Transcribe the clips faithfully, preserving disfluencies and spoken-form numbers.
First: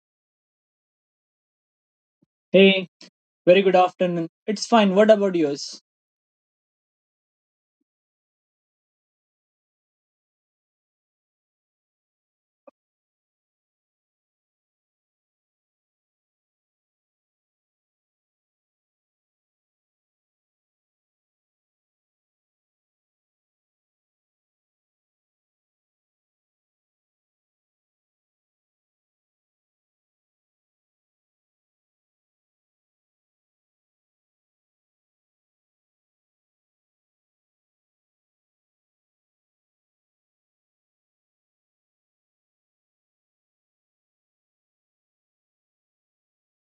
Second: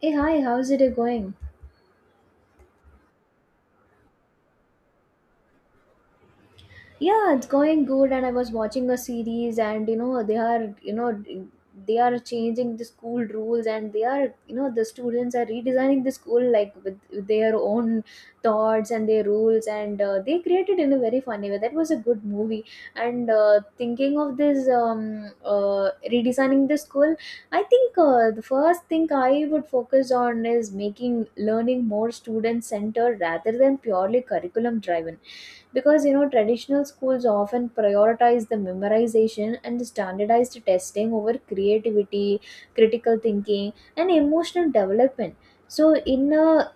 Hey, hi, how's it going? Hey, very good afternoon. It's fine. What about yours? yeah it's going good, and I was watching a series, and you know they are you know they are changing the school rules, and they are, you know the students are redesigning the school, like with, with their own thoughts and their rules, and uh, they created in a very funny way. That was a good movie. And uh, thinking of this um, uh, redesigning the school, I think uh, the first thing I would focus on is making learning more student centered rather than purely curriculum driven, because you know traditional schools often prioritize the memorization and the standardized testing over creativity, critical thinking, and emotional development. So in a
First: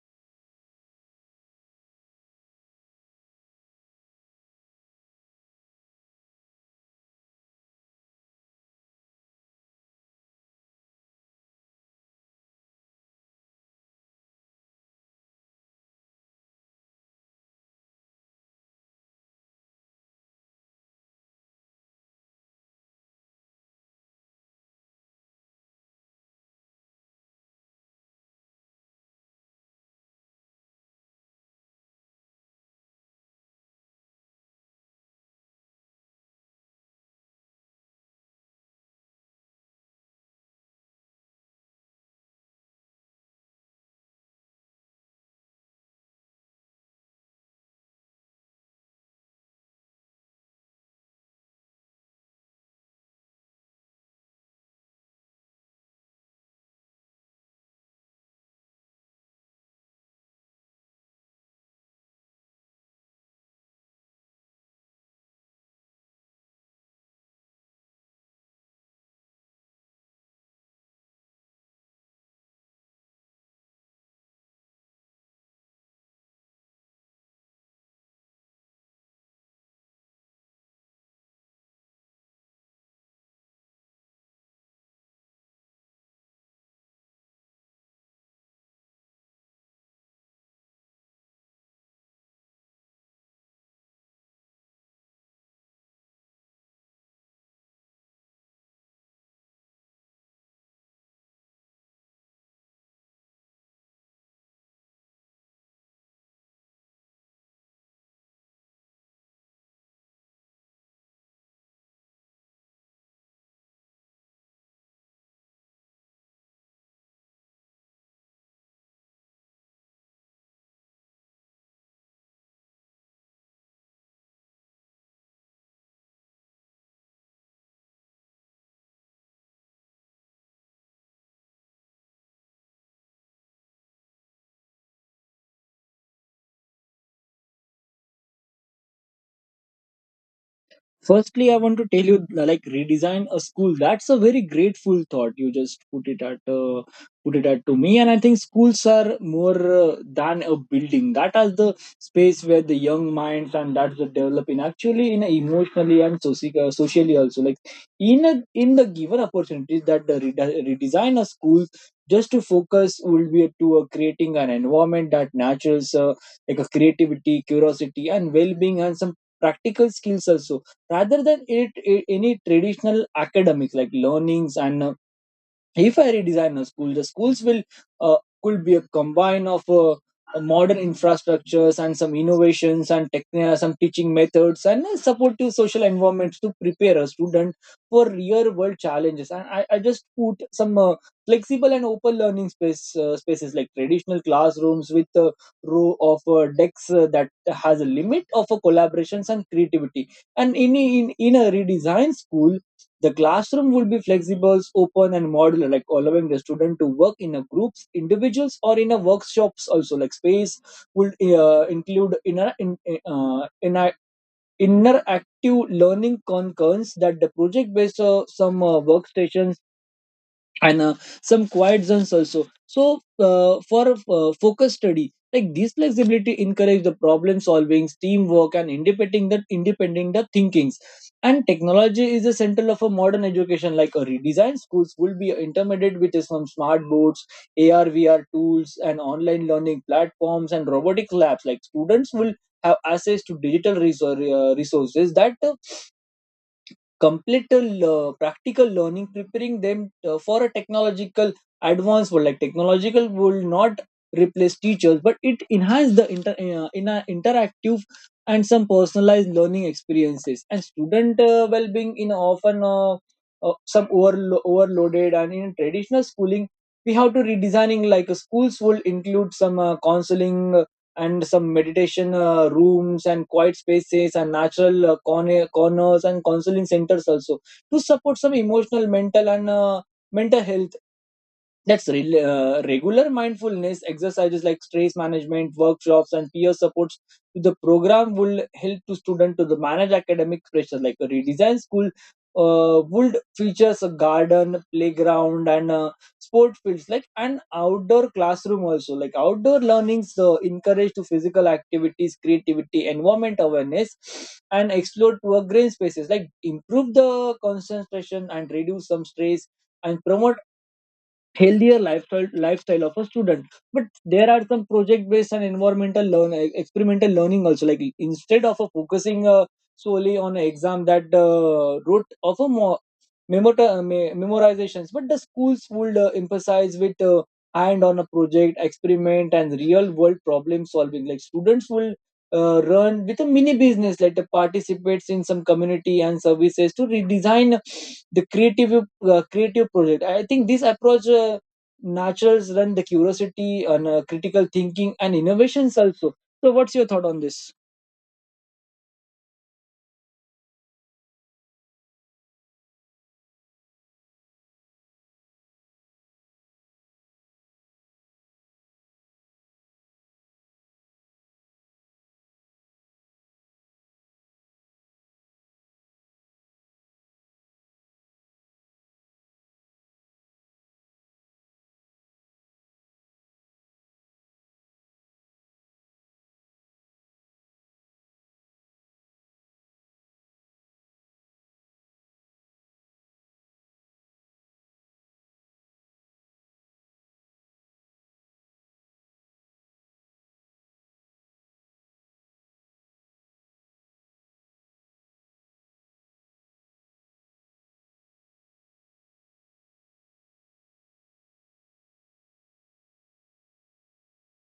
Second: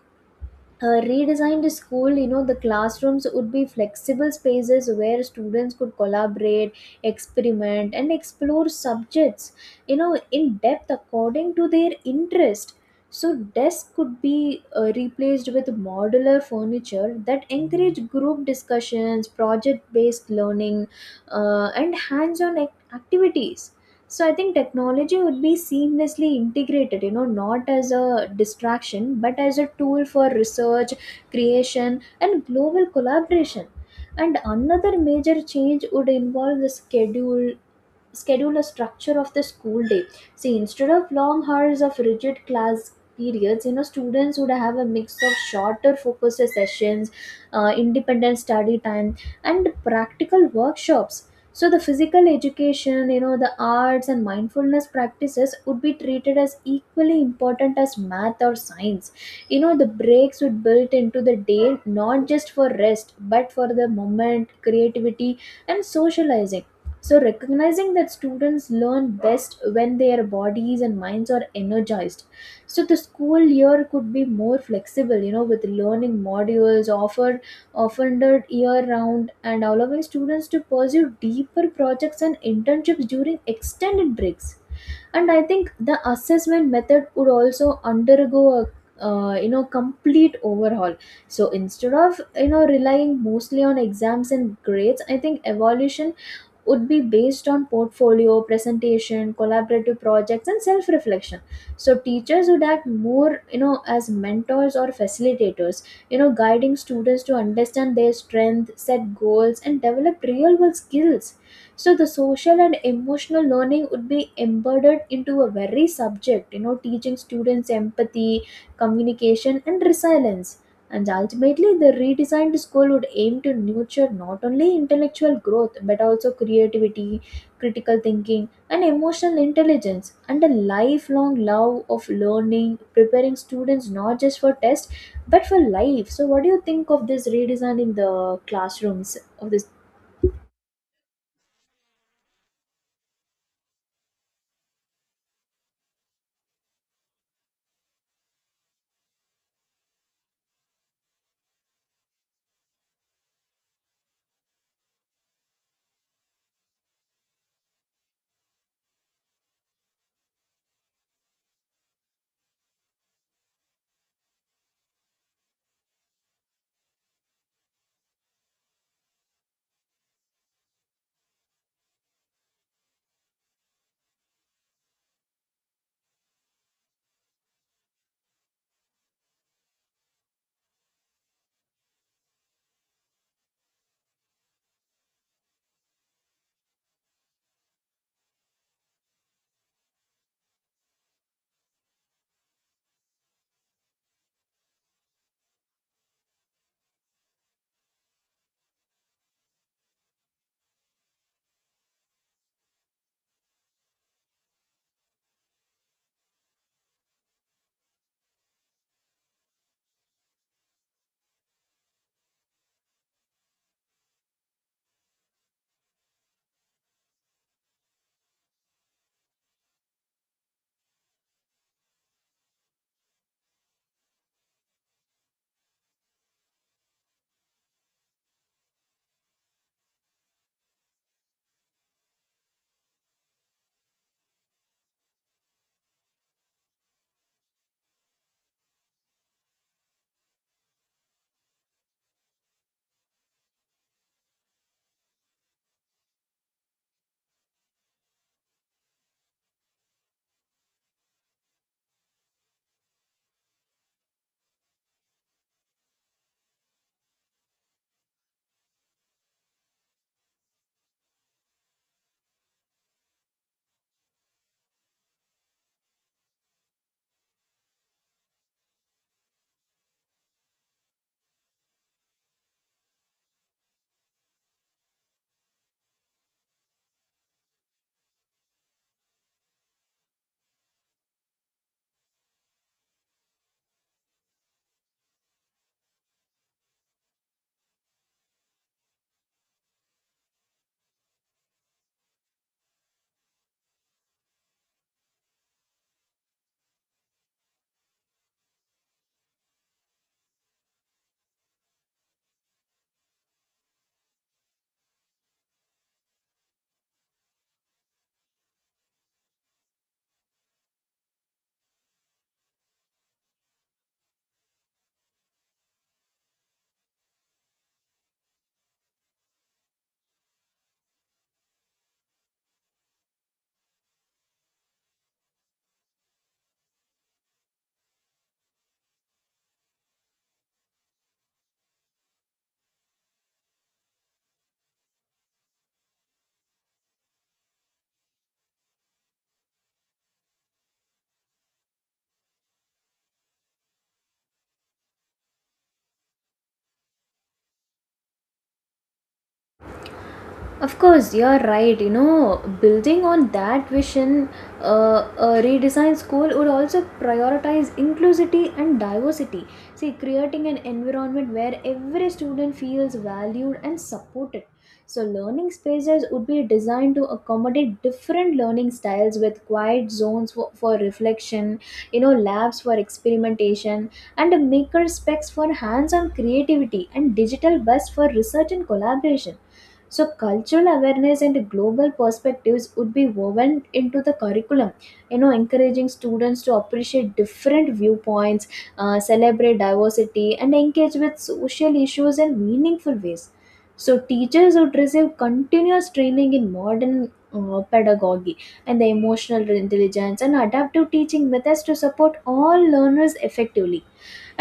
uh, redesigned school, you know, the classrooms would be flexible spaces where students could collaborate, experiment, and explore subjects, you know, in depth according to their interest. So desks could be uh, replaced with modular furniture that encourage group discussions, project based learning, uh, and hands on activities. So I think technology would be seamlessly integrated, you know, not as a distraction but as a tool for research, creation, and global collaboration. And another major change would involve the schedule schedule a structure of the school day. See, instead of long hours of rigid class periods, you know, students would have a mix of shorter focused sessions, uh, independent study time, and practical workshops. So the physical education, you know, the arts and mindfulness practices would be treated as equally important as math or science. You know, the breaks would built into the day, not just for rest but for the moment creativity and socializing. So, recognizing that students learn best when their bodies and minds are energized. So, the school year could be more flexible, you know, with learning modules offer offered year round and allowing students to pursue deeper projects and internships during extended breaks. And I think the assessment method would also undergo a uh, you know complete overhaul. So instead of, you know, relying mostly on exams and grades, I think evolution would be based on portfolio, presentation, collaborative projects, and self-reflection. So teachers would act more, you know, as mentors or facilitators, you know, guiding students to understand their strength, set goals, and develop real-world skills. So the social and emotional learning would be embedded into a very subject, you know, teaching students empathy, communication, and resilience. And ultimately, the redesigned school would aim to nurture not only intellectual growth but also creativity, critical thinking, and emotional intelligence, and a lifelong love of learning, preparing students not just for tests but for life. So, what do you think of this redesign in the classrooms of this? firstly i want to tell you, like, redesign a school, that's a very grateful thought you just put it at uh, put it at to me. And I think schools are more uh, than a building, that is the space where the young minds and that's the developing, actually, in a emotionally and soci- uh, socially also, like in a, in the given opportunities that the rede- redesign a school, just to focus will be to uh, creating an environment that nurtures uh, like a creativity, curiosity, and well-being, and some practical skills also, rather than it, it any traditional academics, like learnings. And uh, if I redesign a school, the schools will, uh, could be a combine of uh, uh, modern infrastructures and some innovations and techn- some teaching methods and uh, supportive social environments to prepare a student for real world challenges. And I, I just put some uh, flexible and open learning space uh, spaces, like traditional classrooms with a row of uh, decks, uh, that has a limit of uh, collaborations and creativity. And in in in a redesign school, the classroom will be flexible, open, and modular, like allowing the student to work in a groups, individuals, or in a workshops. Also, like space would uh, include inner in uh, inner interactive learning concurrents, that the project based uh, some uh, workstations and uh, some quiet zones also, so uh, for uh, focus study, like this flexibility encourage the problem solving, teamwork, and independent that independent the thinkings. And technology is the central of a modern education, like a redesigned schools will be intermediate with some smart boards, ar vr tools, and online learning platforms, and robotic labs. Like students will have access to digital resor- uh, resources that uh, complete uh, practical learning, preparing them uh, for a technological advanced world. Like technological will not replace teachers, but it enhances the inter, uh, in a interactive and some personalized learning experiences. And student uh, well-being in often uh, uh, some overlo- overloaded, and in traditional schooling we have to redesigning, like uh, schools will include some uh, counseling and some meditation uh, rooms, and quiet spaces, and natural uh, corner, corners, and counseling centers also, to support some emotional mental and uh, mental health. That's re- uh, regular mindfulness exercises, like stress management workshops and peer supports, to the program will help to student to the manage academic pressure. Like a redesigned school uh, would features a garden, playground, and uh, sport fields, like an outdoor classroom also. Like outdoor learnings uh, encourage to physical activities, creativity, environment awareness, and explore to a green spaces, like improve the concentration and reduce some stress and promote healthier lifestyle lifestyle of a student. But there are some project based and environmental learn experimental learning also, like instead of a focusing uh, solely on a exam, that uh, route of a more memota- uh, me- memorizations, but the schools would uh, emphasize with uh, hand on a project, experiment, and real world problem solving. Like students will uh, run with a mini business, like the participates in some community and services to redesign the creative uh, creative project. I think this approach Uh, naturals run the curiosity and uh, critical thinking and innovations also. So what's your thought on this? Of course, you're right. You know, building on that vision, uh, a redesign school would also prioritize inclusivity and diversity. See, creating an environment where every student feels valued and supported. So, learning spaces would be designed to accommodate different learning styles with quiet zones for, for reflection, you know, labs for experimentation, and a maker specs for hands on creativity, and digital bus for research and collaboration. So, cultural awareness and global perspectives would be woven into the curriculum, you know, encouraging students to appreciate different viewpoints, uh, celebrate diversity, and engage with social issues in meaningful ways. So, teachers would receive continuous training in modern uh, pedagogy and the emotional intelligence and adaptive teaching methods to support all learners effectively.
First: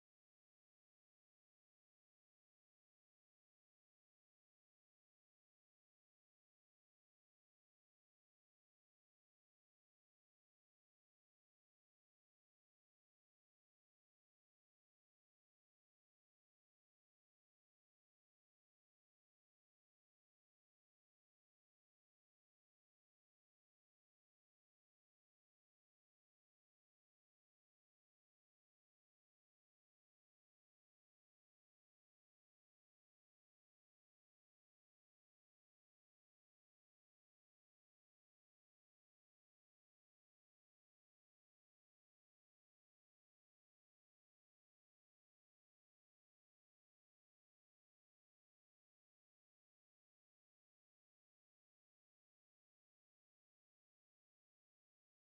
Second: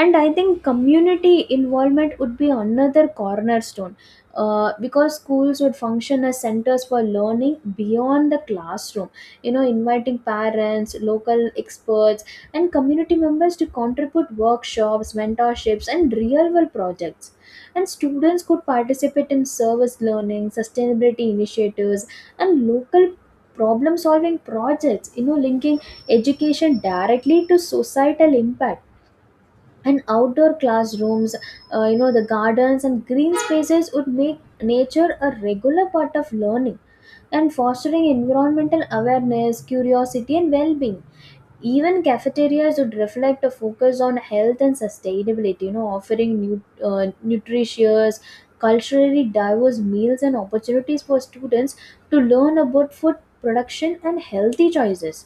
And I think community involvement would be another cornerstone, uh, because schools would function as centers for learning beyond the classroom, you know, inviting parents, local experts, and community members to contribute workshops, mentorships, and real world projects. And students could participate in service learning, sustainability initiatives, and local problem solving projects, you know, linking education directly to societal impact. And outdoor classrooms, uh, you know, the gardens and green spaces would make nature a regular part of learning and fostering environmental awareness, curiosity, and well-being. Even cafeterias would reflect a focus on health and sustainability, you know, offering new, uh, nutritious, culturally diverse meals and opportunities for students to learn about food production and healthy choices.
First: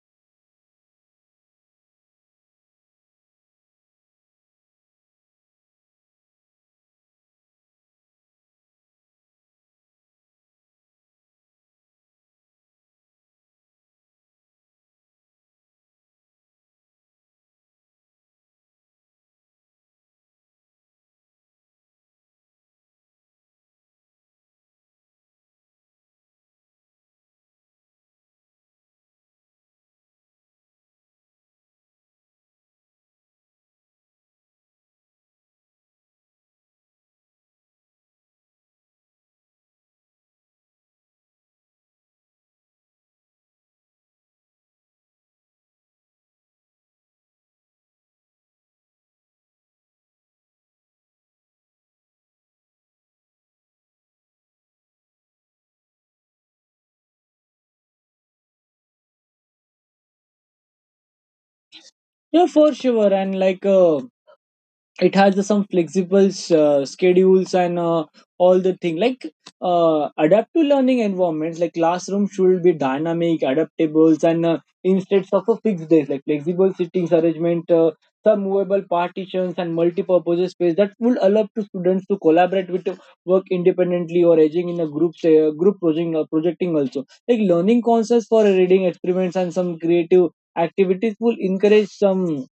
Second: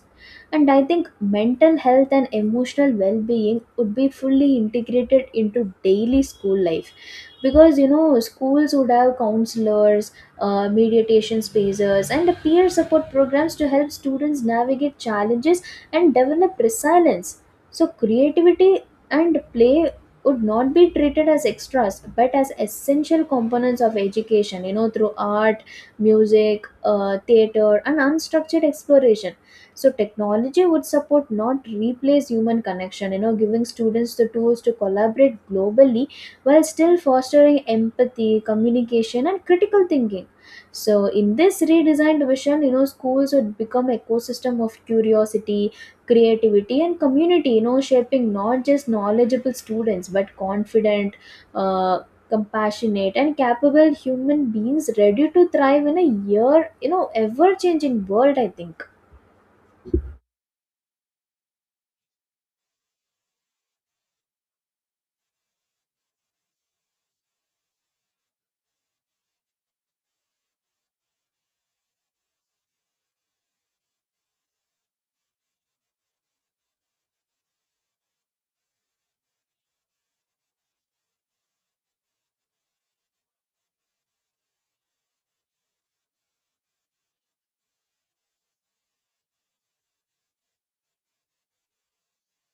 And I think mental health and emotional well being would be fully integrated into daily school life, because you know schools would have counselors, uh, meditation spaces, and peer support programs to help students navigate challenges and develop resilience. So, creativity and play would not be treated as extras but as essential components of education, you know, through art, music, uh, theater, and unstructured exploration. So, technology would support, not replace, human connection, you know, giving students the tools to collaborate globally while still fostering empathy, communication, and critical thinking. So, in this redesigned vision, you know, schools would become ecosystem of curiosity, creativity, and community, you know, shaping not just knowledgeable students but confident, uh, compassionate, and capable human beings ready to thrive in a year, you know, ever changing world, I think. Yeah, for sure. And like uh, it has uh, some flexible uh, schedules and uh, all the thing, like uh, adapt learning environments. Like classroom should be dynamic, adaptable, and uh, instead of a fixed days, like flexible seating arrangement, uh, some movable partitions and multi-purpose space that will allow to students to collaborate with uh, work independently or edging in a group, say uh, group project uh, projecting also, like learning concepts for reading experiments and some creative activities will encourage some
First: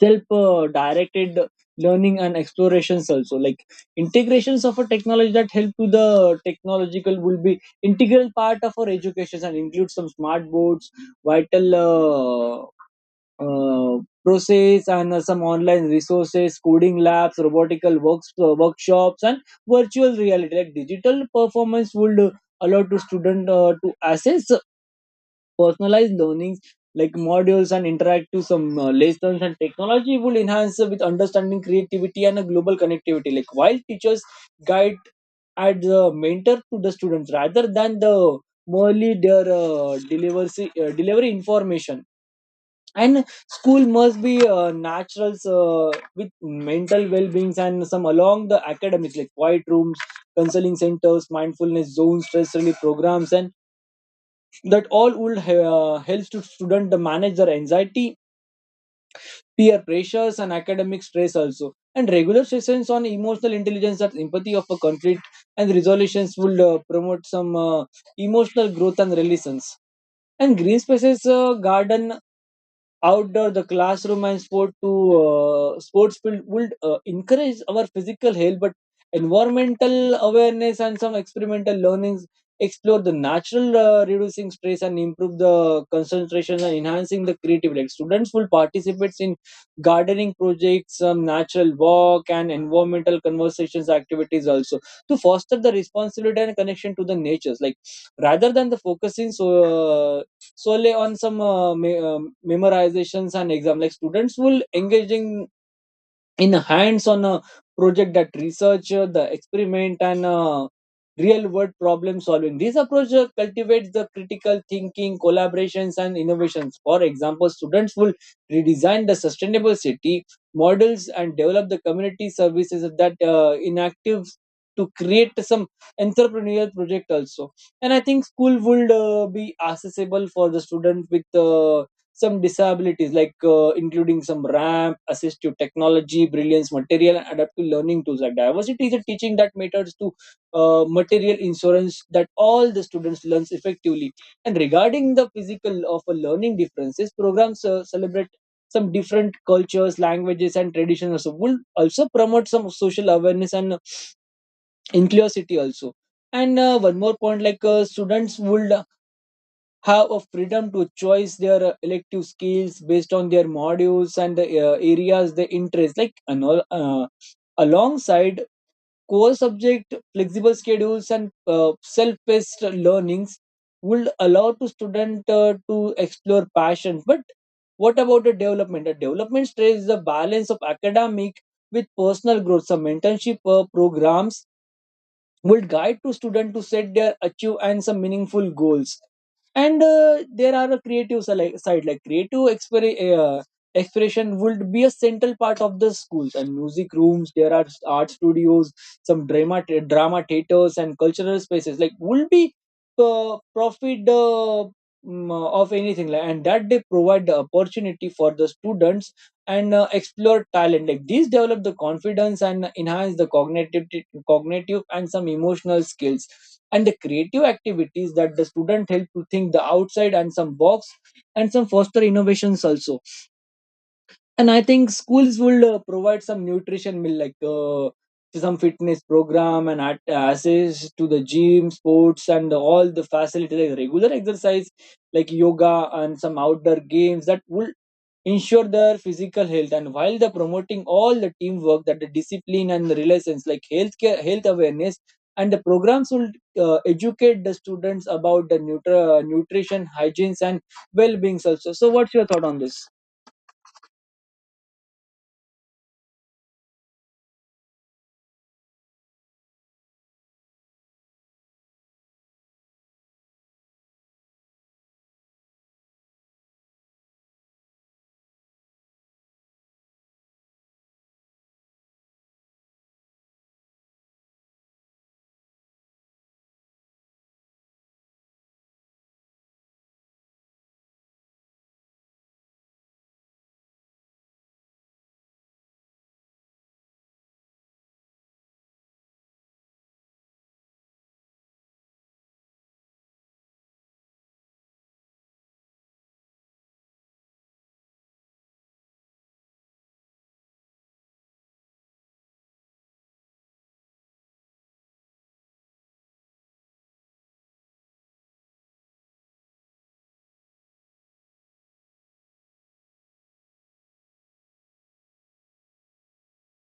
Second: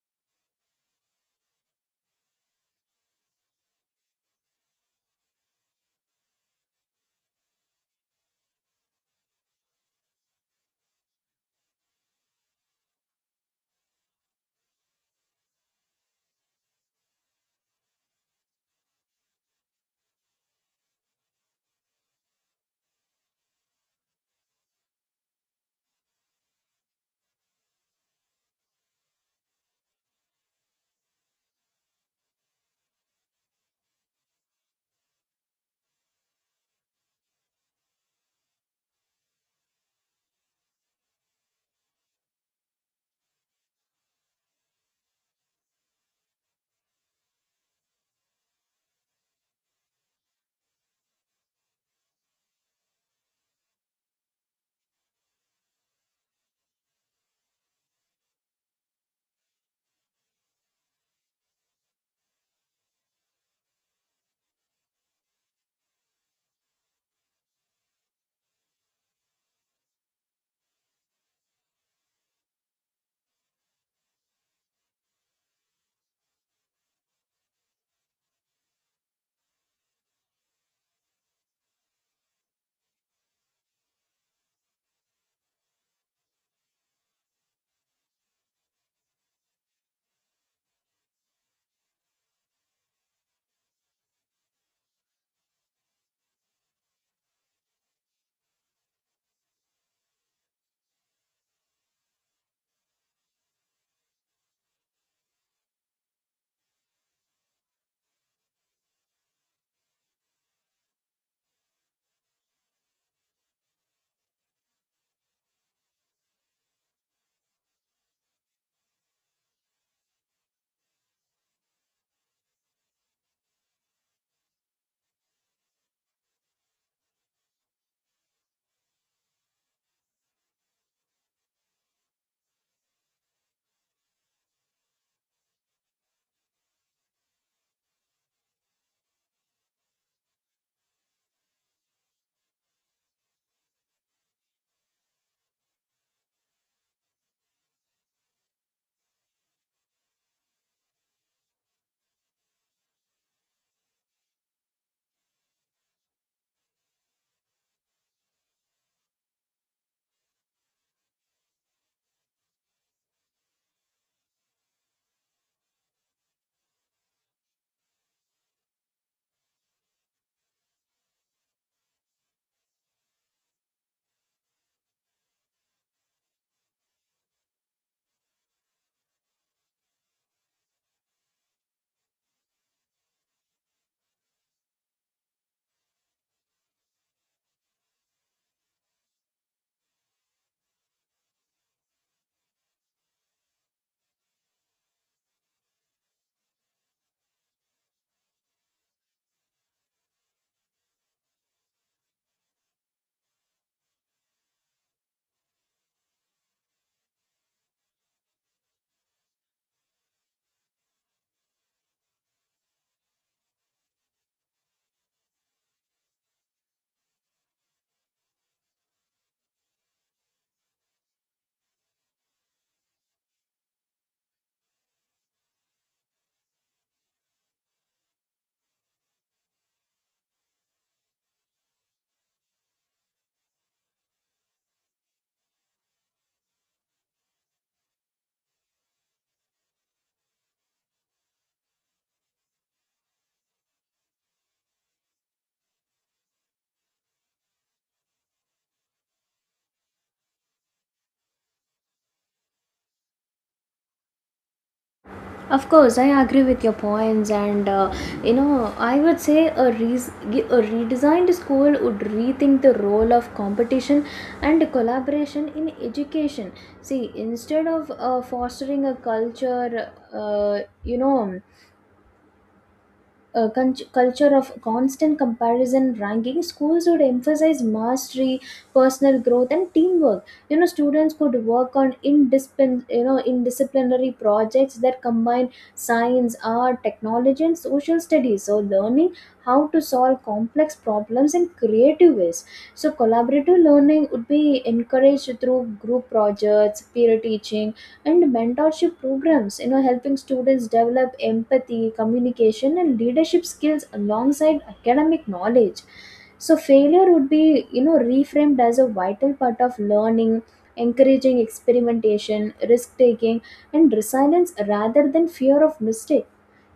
self uh, directed learning and explorations also, like integrations of a technology that help to the technological will be integral part of our education, and include some smart boards, vital uh, uh, process, and uh, some online resources, coding labs, robotical works uh, workshops, and virtual reality. Like digital performance would allow to student uh, to assess personalized learnings, like modules and interactive some uh, lessons, and technology will enhance with understanding, creativity, and a global connectivity, like while teachers guide and the mentor to the students rather than the merely their uh, delivery uh, delivery information. And school must be uh, naturals uh, with mental well-beings and some along the academics, like quiet rooms, counseling centers, mindfulness zones, stress relief programs, and that all would uh, helps to student to manage their anxiety, peer pressures, and academic stress also. And regular sessions on emotional intelligence, that empathy of a conflict and resolutions will uh, promote some uh, emotional growth and relations. And green spaces, uh, garden, outdoor the classroom, and sport to uh, sports field would uh, encourage our physical health, but environmental awareness and some experimental learnings, explore the natural, uh, reducing stress and improve the concentration and enhancing the creativity. Like students will participate in gardening projects, some natural walk and environmental conversations activities also, to foster the responsibility and connection to the natures, like rather than the focusing so uh, solely on some uh, me- um memorizations and exam. Like students will engaging in hands on a project, that research uh, the experiment and uh, real world problem solving. This approach uh, cultivates the critical thinking, collaborations, and innovations. For example, students will redesign the sustainable city models and develop the community services that uh, inactive to create some entrepreneurial project also. And I think school would uh, be accessible for the student with uh, some disabilities, like uh, including some ramp, assistive technology, brilliance material, and adaptive learning tools, like diversity is a teaching that matters to uh, material insurance that all the students learns effectively. And regarding the physical of a learning differences programs, uh, celebrate some different cultures, languages, and traditions also, will also promote some social awareness and inclusivity also. And uh, one more point, like uh, students would have a freedom to choose their uh, elective skills based on their modules and the uh, areas they interest, like ano- uh, alongside core subject, flexible schedules and uh, self-paced learnings would allow to student uh, to explore passion. But what about the development the development stress is the balance of academic with personal growth, some mentorship uh, programs will guide to students to set their achieve and some meaningful goals. And uh, there are a creative sali- side, like creative exper- uh, expression would be a central part of the schools, and music rooms, there are art studios, some drama drama theaters, and cultural spaces, like will be uh, profit uh, mm, of anything, like, and that they provide the opportunity for the students and uh, explore talent, like these develop the confidence and enhance the cognitive cognitive and some emotional skills. And the creative activities that the student help to think the outside and some box, and some foster innovations also. And I think schools will uh, provide some nutrition meal, like uh, some fitness program and at- access to the gym, sports, and all the facilities, like regular exercise like yoga and some outdoor games, that would ensure their physical health and while they're promoting all the teamwork, that the discipline and the relations, like healthcare, health awareness, and the programs will uh, educate the students about the nutri- uh, nutrition hygienes and well-being also. So what's your thought on this? Of course, I agree with your points. And uh, you know, I would say a, res- a redesigned school would rethink the role of competition and collaboration in education. See, instead of uh, fostering a culture, uh, you know, uh, con- culture of constant comparison ranking, schools would emphasize mastery, personal growth, and teamwork. You know, students could work on indiscipline, you know, indisciplinary projects that combine science, art, technology, and social studies, so learning how to solve complex problems in creative ways. So collaborative learning would be encouraged through group projects, peer teaching, and mentorship programs, you know, helping students develop empathy, communication, and leadership skills alongside academic knowledge. So failure would be, you know, reframed as a vital part of learning, encouraging experimentation, risk taking, and resilience rather than fear of mistake.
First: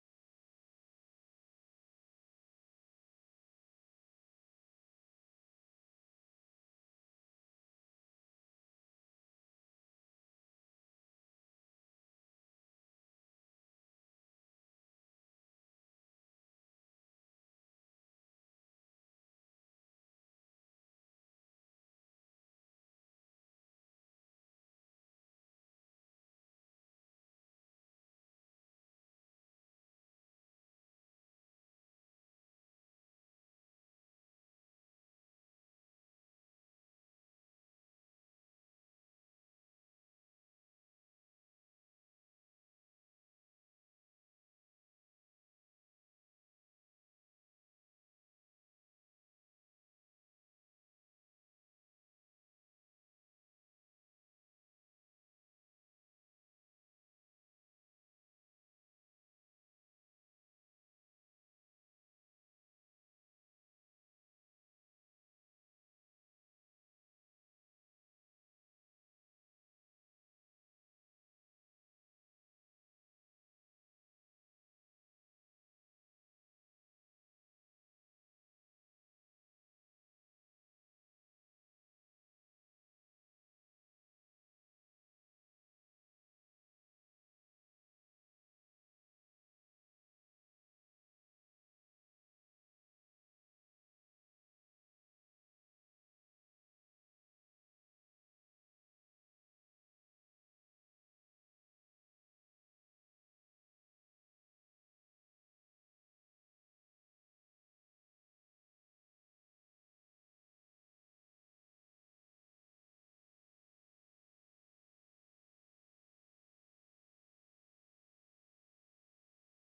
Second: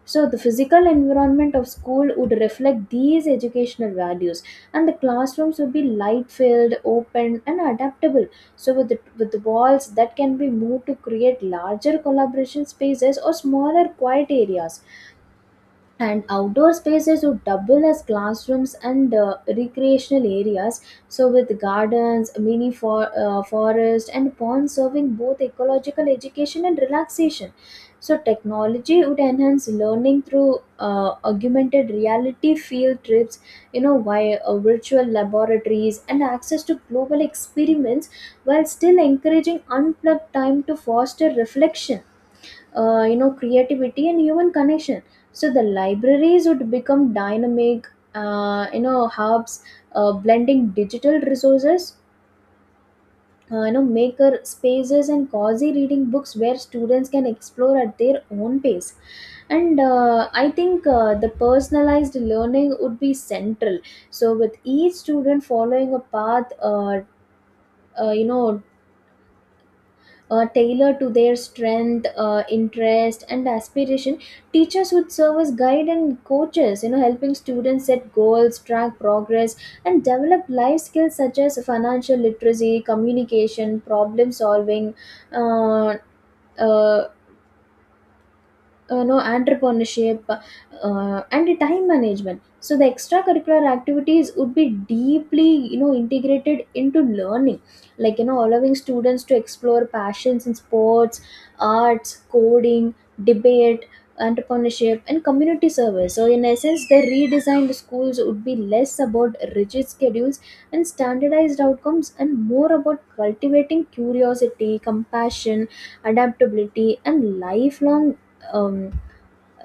So, the physical environment of school would reflect these educational values, and the classrooms would be light filled, open, and adaptable. So, with the, with the walls that can be moved to create larger collaboration spaces or smaller quiet areas. And outdoor spaces would double as classrooms and uh, recreational areas, so with gardens, mini for, uh, forest, and ponds serving both ecological education and relaxation. So technology would enhance learning through uh, augmented reality field trips, you know, via uh, virtual laboratories and access to global experiments, while still encouraging unplugged time to foster reflection, uh, you know, creativity, and human connection. So the libraries would become dynamic, uh, you know, hubs, uh, blending digital resources, uh, you know, maker spaces, and cozy reading books where students can explore at their own pace. And uh, I think uh, the personalized learning would be central, so with each student following a path, uh, uh, you know, uh, tailored to their strength, uh, interest, and aspiration. Teachers would serve as guide and coaches, you know, helping students set goals, track progress, and develop life skills such as financial literacy, communication, problem solving, uh, uh, uh, no entrepreneurship, uh, uh, and the time management. So the extracurricular activities would be deeply, you know, integrated into learning, like, you know, allowing students to explore passions in sports, arts, coding, debate, entrepreneurship, and community service. So in essence, the redesigned schools would be less about rigid schedules and standardized outcomes and more about cultivating curiosity, compassion, adaptability, and lifelong um,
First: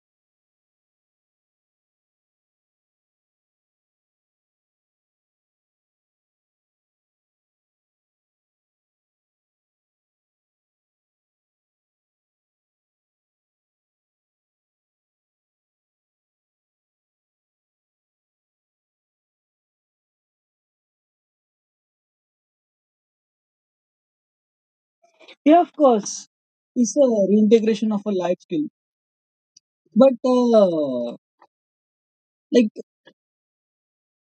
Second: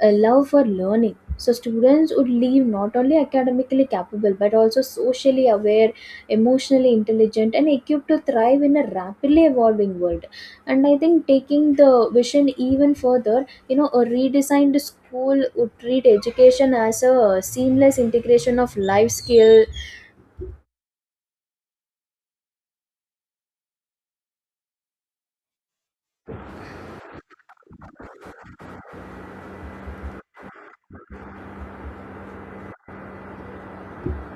a love for learning. So students would leave not only academically capable but also socially aware, emotionally intelligent, and equipped to thrive in a rapidly evolving world. And I think taking the vision even further, you know, a redesigned school would treat education as a seamless integration of life skill. Yeah, of course. It's a reintegration of a life skill. But uh, like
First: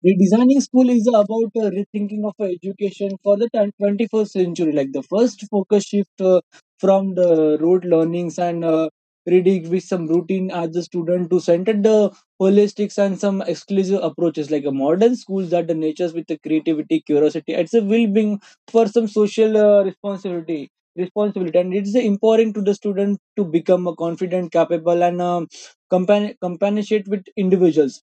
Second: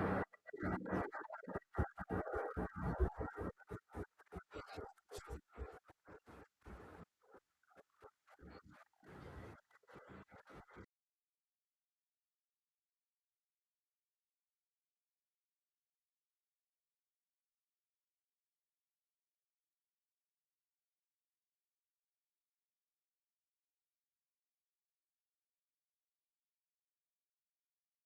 redesigning school is about uh, rethinking of uh, education for the ten twenty-first century. Like the first focus shift uh, from the rote learnings and uh, reading with some routine as a student to centered the holistics and some exclusive approaches, like a modern schools that the natures with the creativity, curiosity, it's a will being for some social uh, responsibility. Responsibility, and it's empowering to the student to become a confident, capable, and um, compan- companionate with individuals,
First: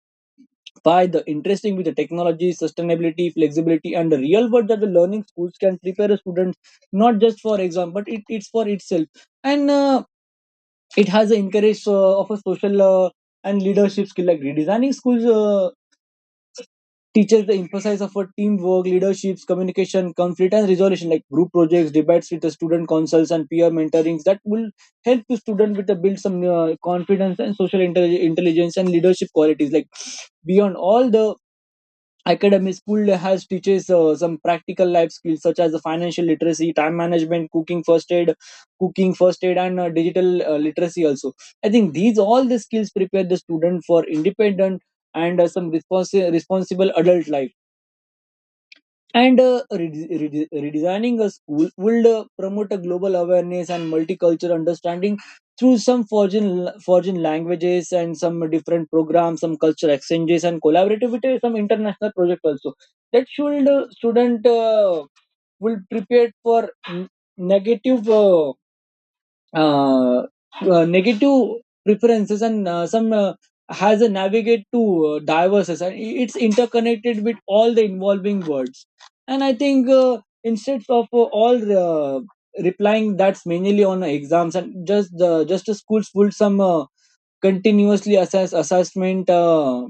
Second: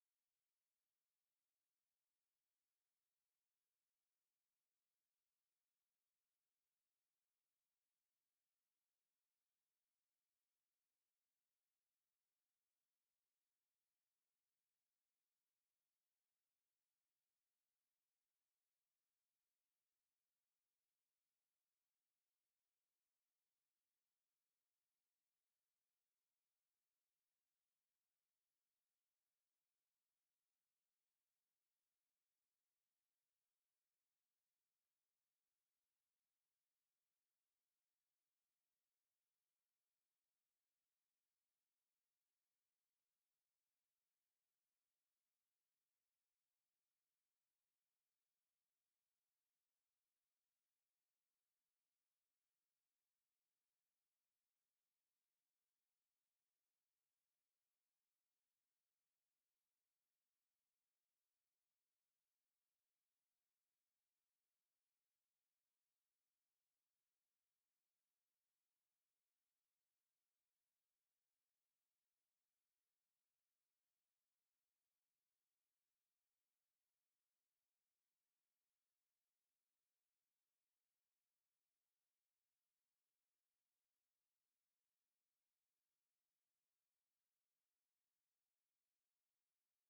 by the interesting with the technology, sustainability, flexibility, and the real world that the learning schools can prepare a student not just for exam, but it, it's for itself. And uh, it has an encourage uh, of a social uh, and leadership skill, like redesigning schools Uh, teaches the emphasis of a teamwork, leaderships, communication, conflict, and resolution, like group projects, debates with the student councils, and peer mentorings that will help the student with the build some uh, confidence and social intelli- intelligence and leadership qualities. Like beyond all the academy school has teaches uh, some practical life skills such as the financial literacy, time management, cooking, first aid, cooking first aid and uh, digital uh, literacy also. I think these all the skills prepare the student for independent and uh, some responsi- responsible adult life. And uh, rede- rede- redesigning a school would uh, promote a global awareness and multicultural understanding through some foreign foreign languages and some different programs, some culture exchanges and collaborativity, some international project also. That should uh, student uh, will prepare for n- negative. Uh, uh, uh, negative preferences and uh, some uh, has a navigate to uh, diverses, and it's interconnected with all the involving words. And I think, uh, instead of uh, all, uh, replying that's mainly on exams and just the just the schools put some uh, continuously assess assessment uh,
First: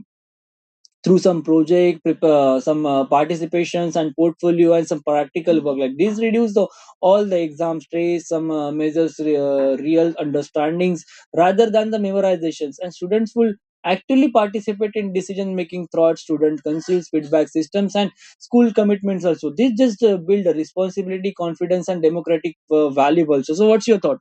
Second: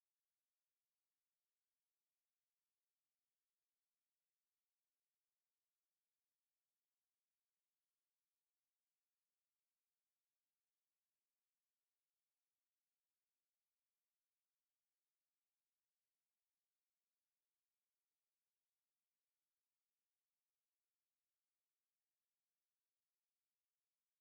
through some project, uh, some uh, participations and portfolio and some practical work like this, reduce the all the exam stress, some uh, measures uh, real understandings rather than the memorizations, and students will actually participate in decision making throughout student councils, feedback systems, and school commitments also. This just uh, build a responsibility, confidence, and democratic uh, value also. So what's your thought?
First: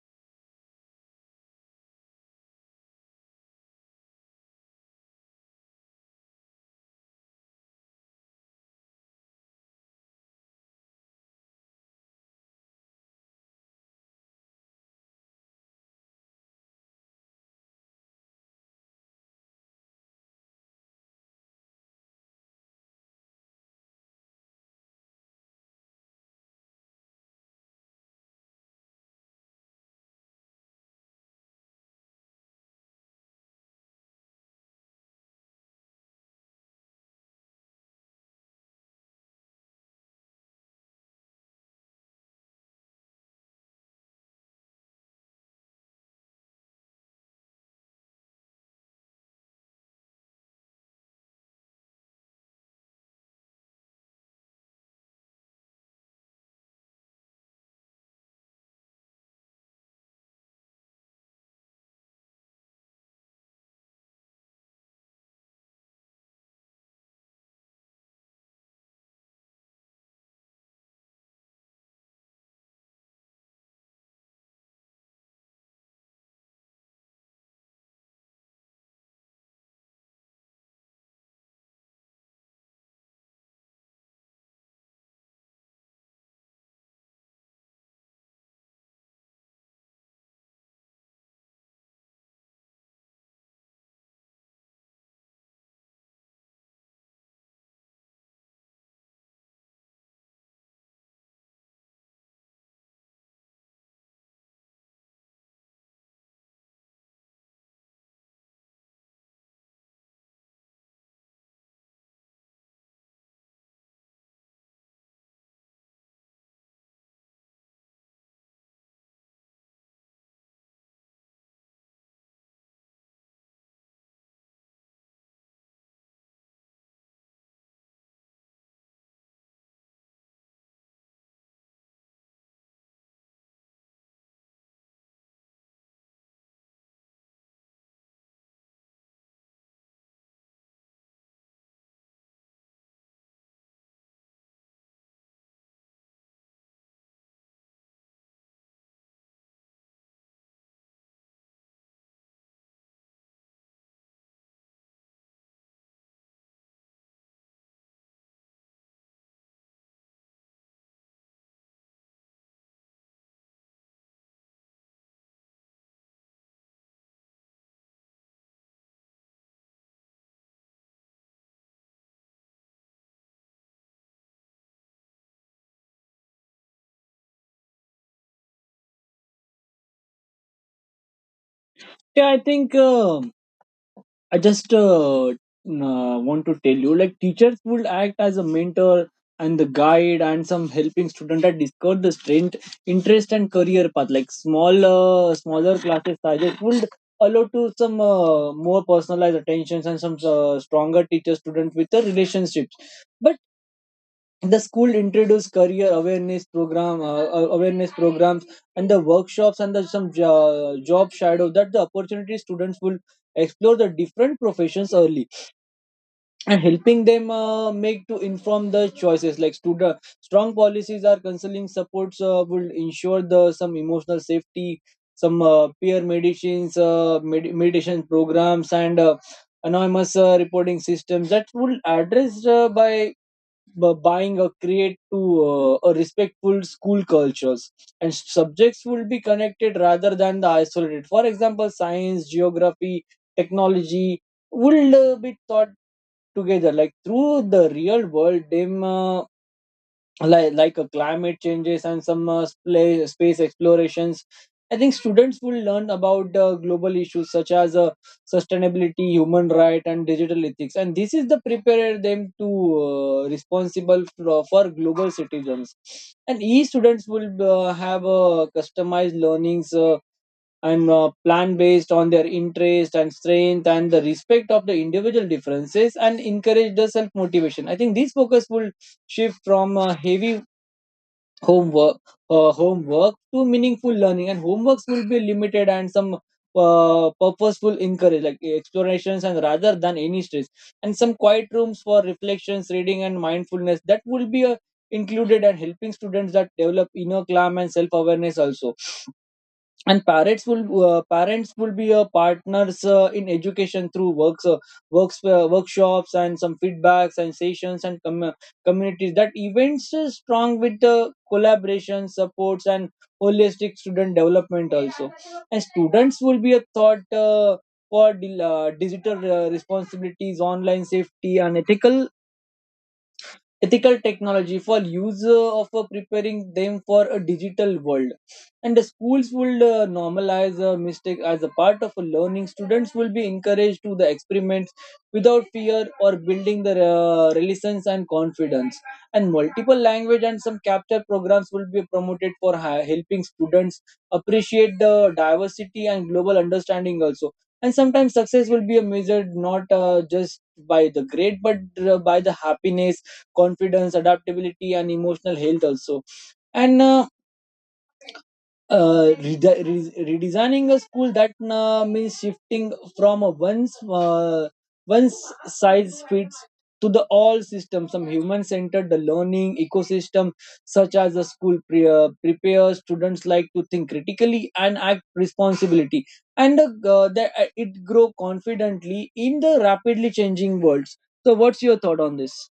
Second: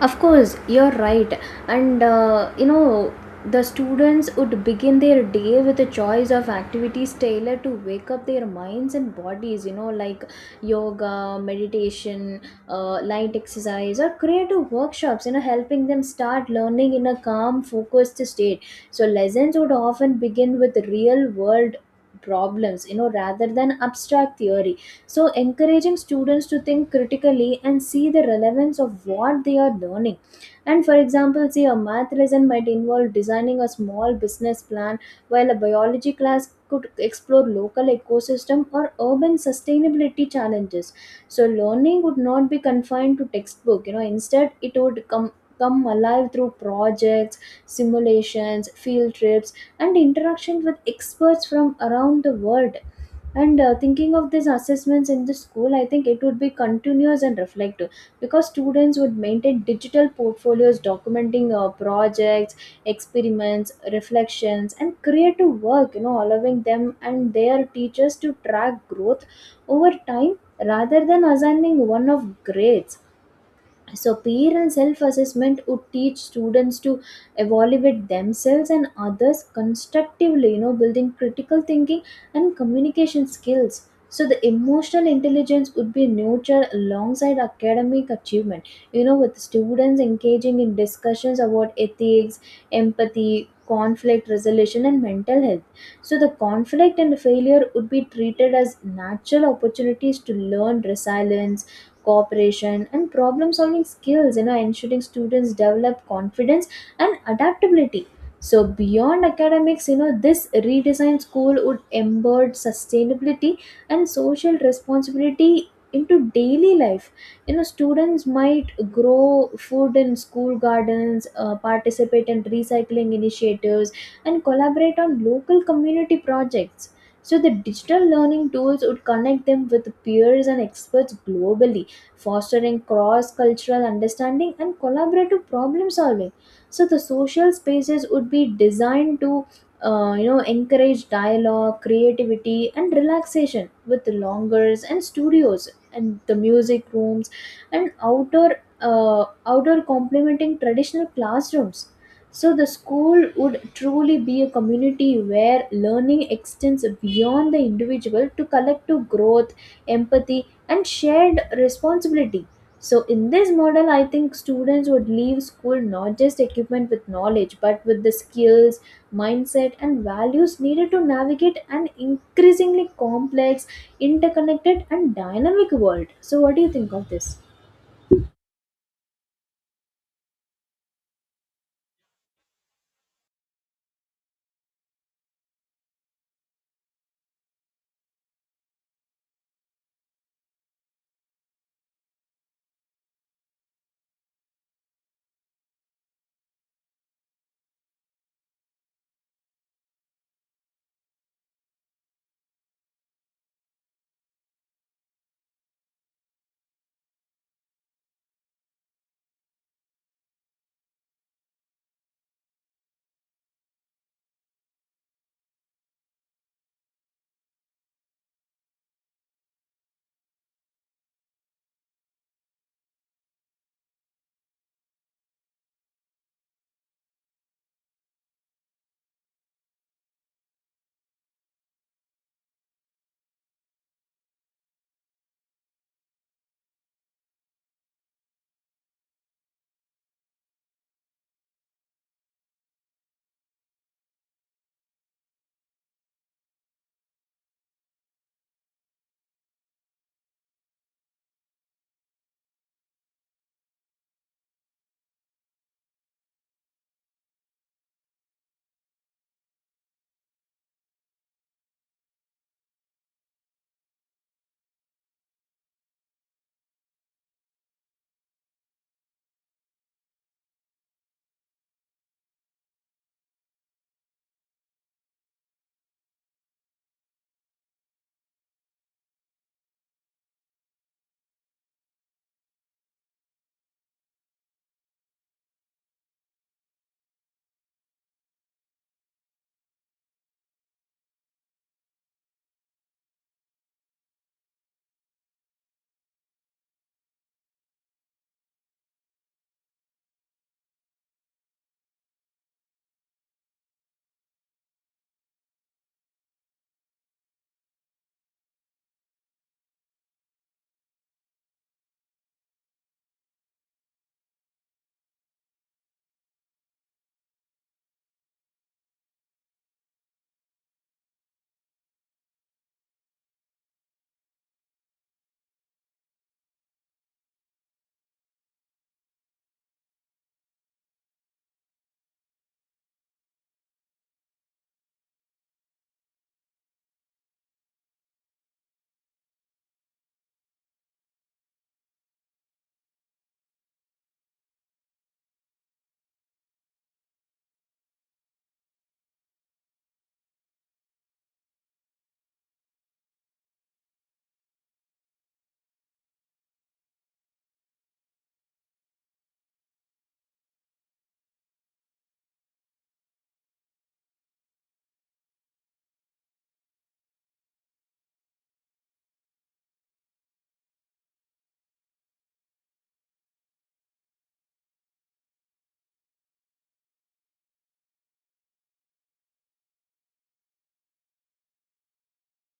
Of course, you're right. And uh, you know, the students would begin their day with a choice of activities tailored to wake up their minds and bodies, you know, like yoga, meditation, uh, light exercise, or creative workshops, you know, helping them start learning in a calm, focused state. So, lessons would often begin with real world problems, you know, rather than abstract theory. So, encouraging students to think critically and see the relevance of what they are learning. And for example, say a math lesson might involve designing a small business plan, while a biology class could explore local ecosystem or urban sustainability challenges. So, learning would not be confined to textbook. You know, instead, it would come come alive through projects, simulations, field trips, and interactions with experts from around the world. And uh, thinking of these assessments in the school, I think it would be continuous and reflective, because students would maintain digital portfolios documenting uh, projects, experiments, reflections, and creative work, you know, allowing them and their teachers to track growth over time rather than assigning one of grades. So, peer and self assessment would teach students to evaluate themselves and others constructively, you know, building critical thinking and communication skills. So, the emotional intelligence would be nurtured alongside academic achievement, you know, with students engaging in discussions about ethics, empathy, conflict resolution, and mental health. So, the conflict and failure would be treated as natural opportunities to learn resilience, cooperation, and problem solving skills, you know, ensuring students develop confidence and adaptability. So beyond academics, you know, this redesigned school would embed sustainability and social responsibility into daily life. You know, students might grow food in school gardens, uh, participate in recycling initiatives, and collaborate on local community projects. So the digital learning tools would connect them with peers and experts globally, fostering cross cultural understanding and collaborative problem solving. So the social spaces would be designed to uh, you know encourage dialogue, creativity, and relaxation, with longers and studios and the music rooms and outer, uh, outdoor complementing traditional classrooms. So the school would truly be a community where learning extends beyond the individual to collective growth, empathy, and shared responsibility. So in this model, I think students would leave school not just equipment with knowledge, but with the skills, mindset, and values needed to navigate an increasingly complex, interconnected, and dynamic world. So what do you think of this? Yeah, I think um I just uh, n- uh, want to tell you, like teachers would act as a mentor and the guide and some helping student at discover the strength, interest, and career path. Like small, uh, smaller classes sizes would allow to some uh, more personalized attentions and some uh, stronger teacher student with the relationships. But the school introduced career awareness program, uh, uh, awareness programs and the workshops and the some jo- job shadow that the opportunity students will explore the different professions early and helping them uh, make to inform the choices, like student strong policies are counseling supports uh, will ensure the some emotional safety, some uh, peer medicines, uh, med- meditation programs, and uh, anonymous uh, reporting systems that will address uh, by bu- buying a create to uh, a respectful school cultures. And subjects will be connected rather than the isolated, for example science, geography, technology will uh, be taught together like through the real world them, uh, like like a climate changes and some uh, spa- space explorations. I think students will learn about uh, global issues such as, uh, sustainability, human right, and digital ethics, and this is the prepare them to uh, responsible for, for global citizens. And e students will uh, have uh, customized learnings uh, and uh, plan based on their interest and strength and the respect of the individual differences and encourage the self motivation. I think this focus will shift from a heavy homework, uh, homework to meaningful learning, and homeworks will be limited and some uh, purposeful encourage like explorations and rather than any stress. And some quiet rooms for reflections, reading, and mindfulness that will be uh, included and helping students that develop inner calm and self-awareness also. And parents will uh, parents will be uh, partners uh, in education through works uh, works uh, workshops and some feedbacks and sessions and com- communities, that events is strong with uh, collaboration supports and holistic student development also. And students will be a thought uh, for di- uh, digital uh, responsibilities, online safety, and ethical ethical technology for user of uh, preparing them for a digital world. And the schools will uh, normalize a mistake as a part of a learning. Students will be encouraged to the experiments without fear or building their uh, resilience and confidence. And multiple language and some capture programs will be promoted for ha- helping students appreciate the diversity and global understanding also. And sometimes success will be measured not uh, just by the grade, but uh, by the happiness, confidence, adaptability, and emotional health also. And uh, uh, rede- re- redesigning a school that uh, means shifting from a once, uh, one size fits to the all system, some human centered the learning ecosystem, such as the school pre- uh, prepares students like to think critically and act responsibility. And uh, the, uh, it grow confidently in the rapidly changing worlds. So what's your thought on this?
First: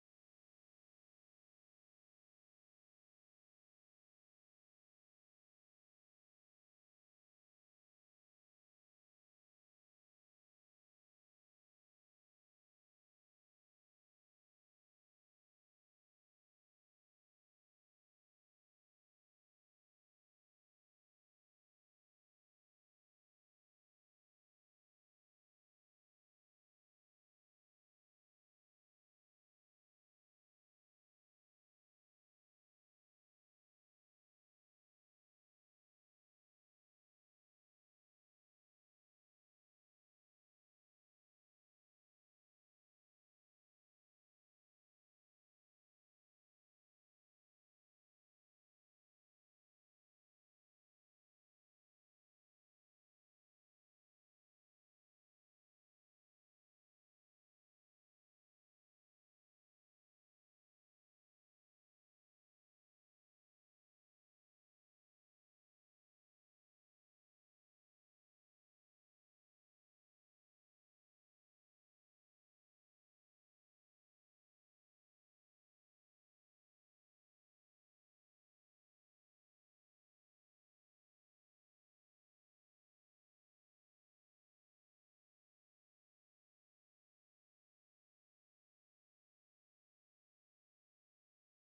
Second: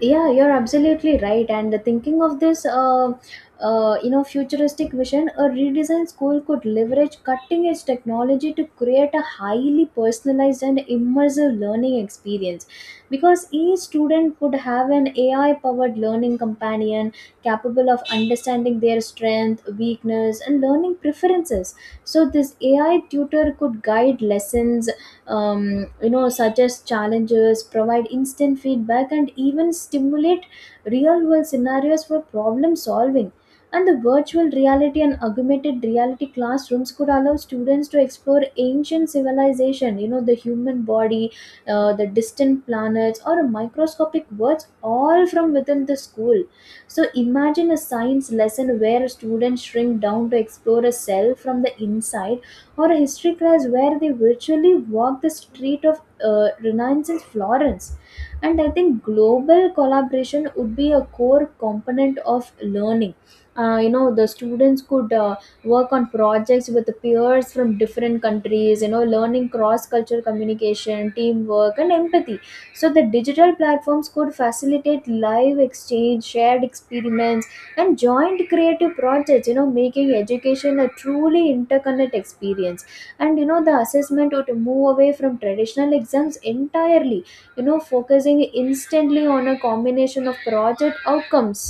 Yeah, you're absolutely right. And the thinking of this, uh, uh, you know, futuristic vision, a redesigned school could leverage cutting edge technology to create a highly personalized and immersive learning experience, because each student would have an A I powered learning companion capable of understanding their strength, weakness, and learning preferences. So this A I tutor could guide lessons, um, you know, suggest challenges, provide instant feedback, and even stimulate real world scenarios for problem solving. And the virtual reality and augmented reality classrooms could allow students to explore ancient civilization, you know, the human body, uh, the distant planets or microscopic worlds, all from within the school. So imagine a science lesson where students shrink down to explore a cell from the inside, or a history class where they virtually walk the street of uh, Renaissance in Florence. And I think global collaboration would be a core component of learning. Uh, you know, the students could uh, work on projects with the peers from different countries, you know, learning cross cultural communication, teamwork, and empathy. So, the digital platforms could facilitate live exchange, shared experiments, and joined creative projects, you know, making education a truly interconnect experience. And you know, the assessment would move away from traditional exams entirely, you know, focusing instantly on a combination of project outcomes.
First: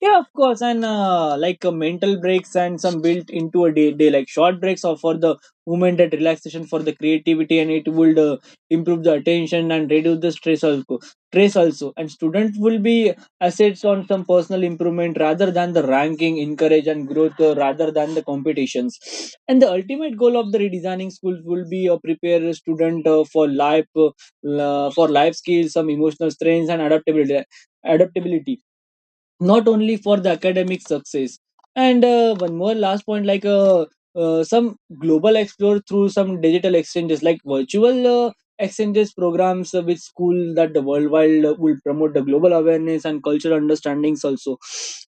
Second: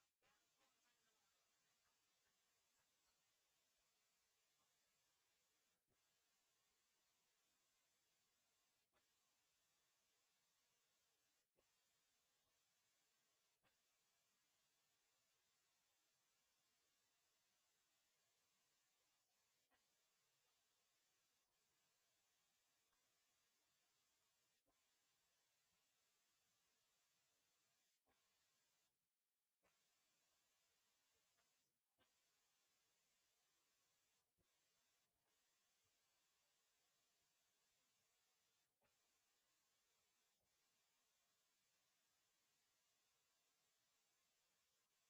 Yeah, of course, and uh, like uh, mental breaks and some built into a day, day, like short breaks or for the movement and relaxation for the creativity, and it would uh, improve the attention and reduce the stress also. Stress also, and students will be assets on some personal improvement rather than the ranking, encourage and growth uh, rather than the competitions. And the ultimate goal of the redesigning schools will be uh, prepare a student uh, for life, uh, la- for life skills, some emotional strengths and adaptability. Adaptability not only for the academic success. And uh, one more last point, like uh, uh, some global explore through some digital exchanges like virtual uh, exchanges programs uh, with school that the worldwide uh, will promote the global awareness and cultural understandings also.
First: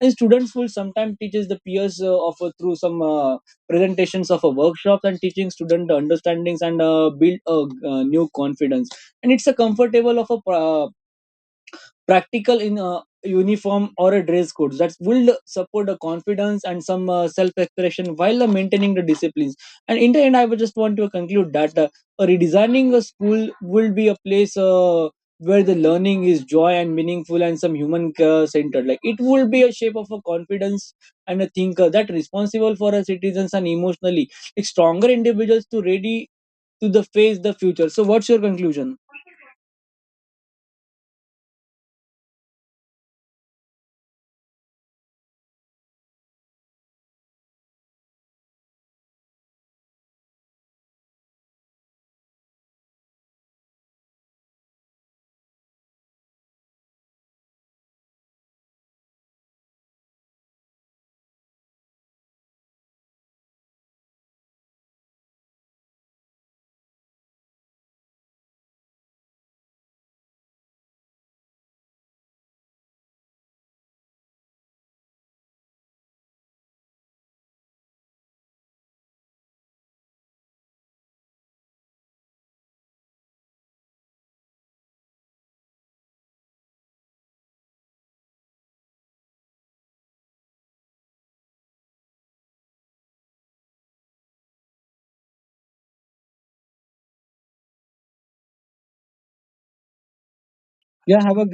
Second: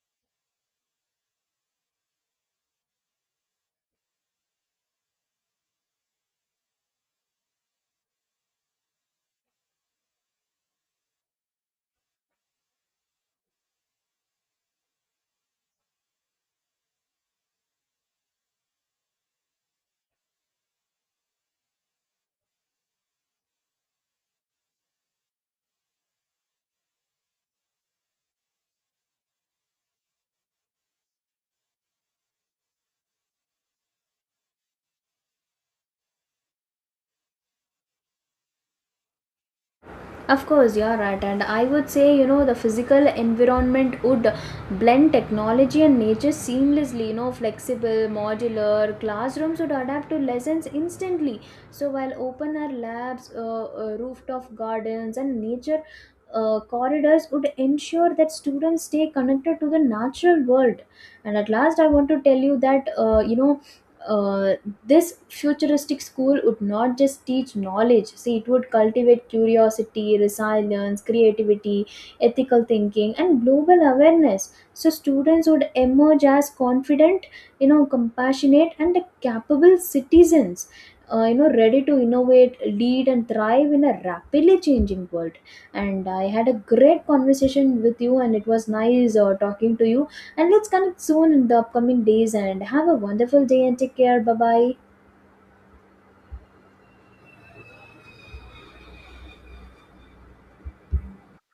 And students will sometimes teaches the peers uh, of uh, through some uh, presentations of a workshop and teaching student understandings and uh, build a, uh new confidence. And it's a comfortable of a pro- practical in a uniform or a dress code that will support the confidence and some uh, self-expression while uh, maintaining the disciplines. And in the end I would just want to conclude that, uh, redesigning a school will be a place uh, where the learning is joy and meaningful and some human uh, centered. Like it will be a shape of a confidence and a thinker that responsible for our citizens and emotionally, like stronger individuals to ready to the face the future. So what's your conclusion? Of course, you're right, and I would say, you know, the physical environment would blend technology and nature seamlessly. You know, flexible, modular classrooms would adapt to lessons instantly. So while open air labs, uh, uh, rooftop gardens, and nature uh, corridors would ensure that students stay connected to the natural world. And at last, I want to tell you that uh, you know uh, this futuristic school would not just teach knowledge, see it would cultivate curiosity, resilience, creativity, ethical thinking, and global awareness. So students would emerge as confident, you know, compassionate, and capable citizens, uh, you know, ready to innovate, lead, and thrive in a rapidly changing world. And I had a great conversation with you, and it was nice uh, talking to you. And let's connect soon in the upcoming days, and have a wonderful day and take care. Bye bye. Yeah, have a great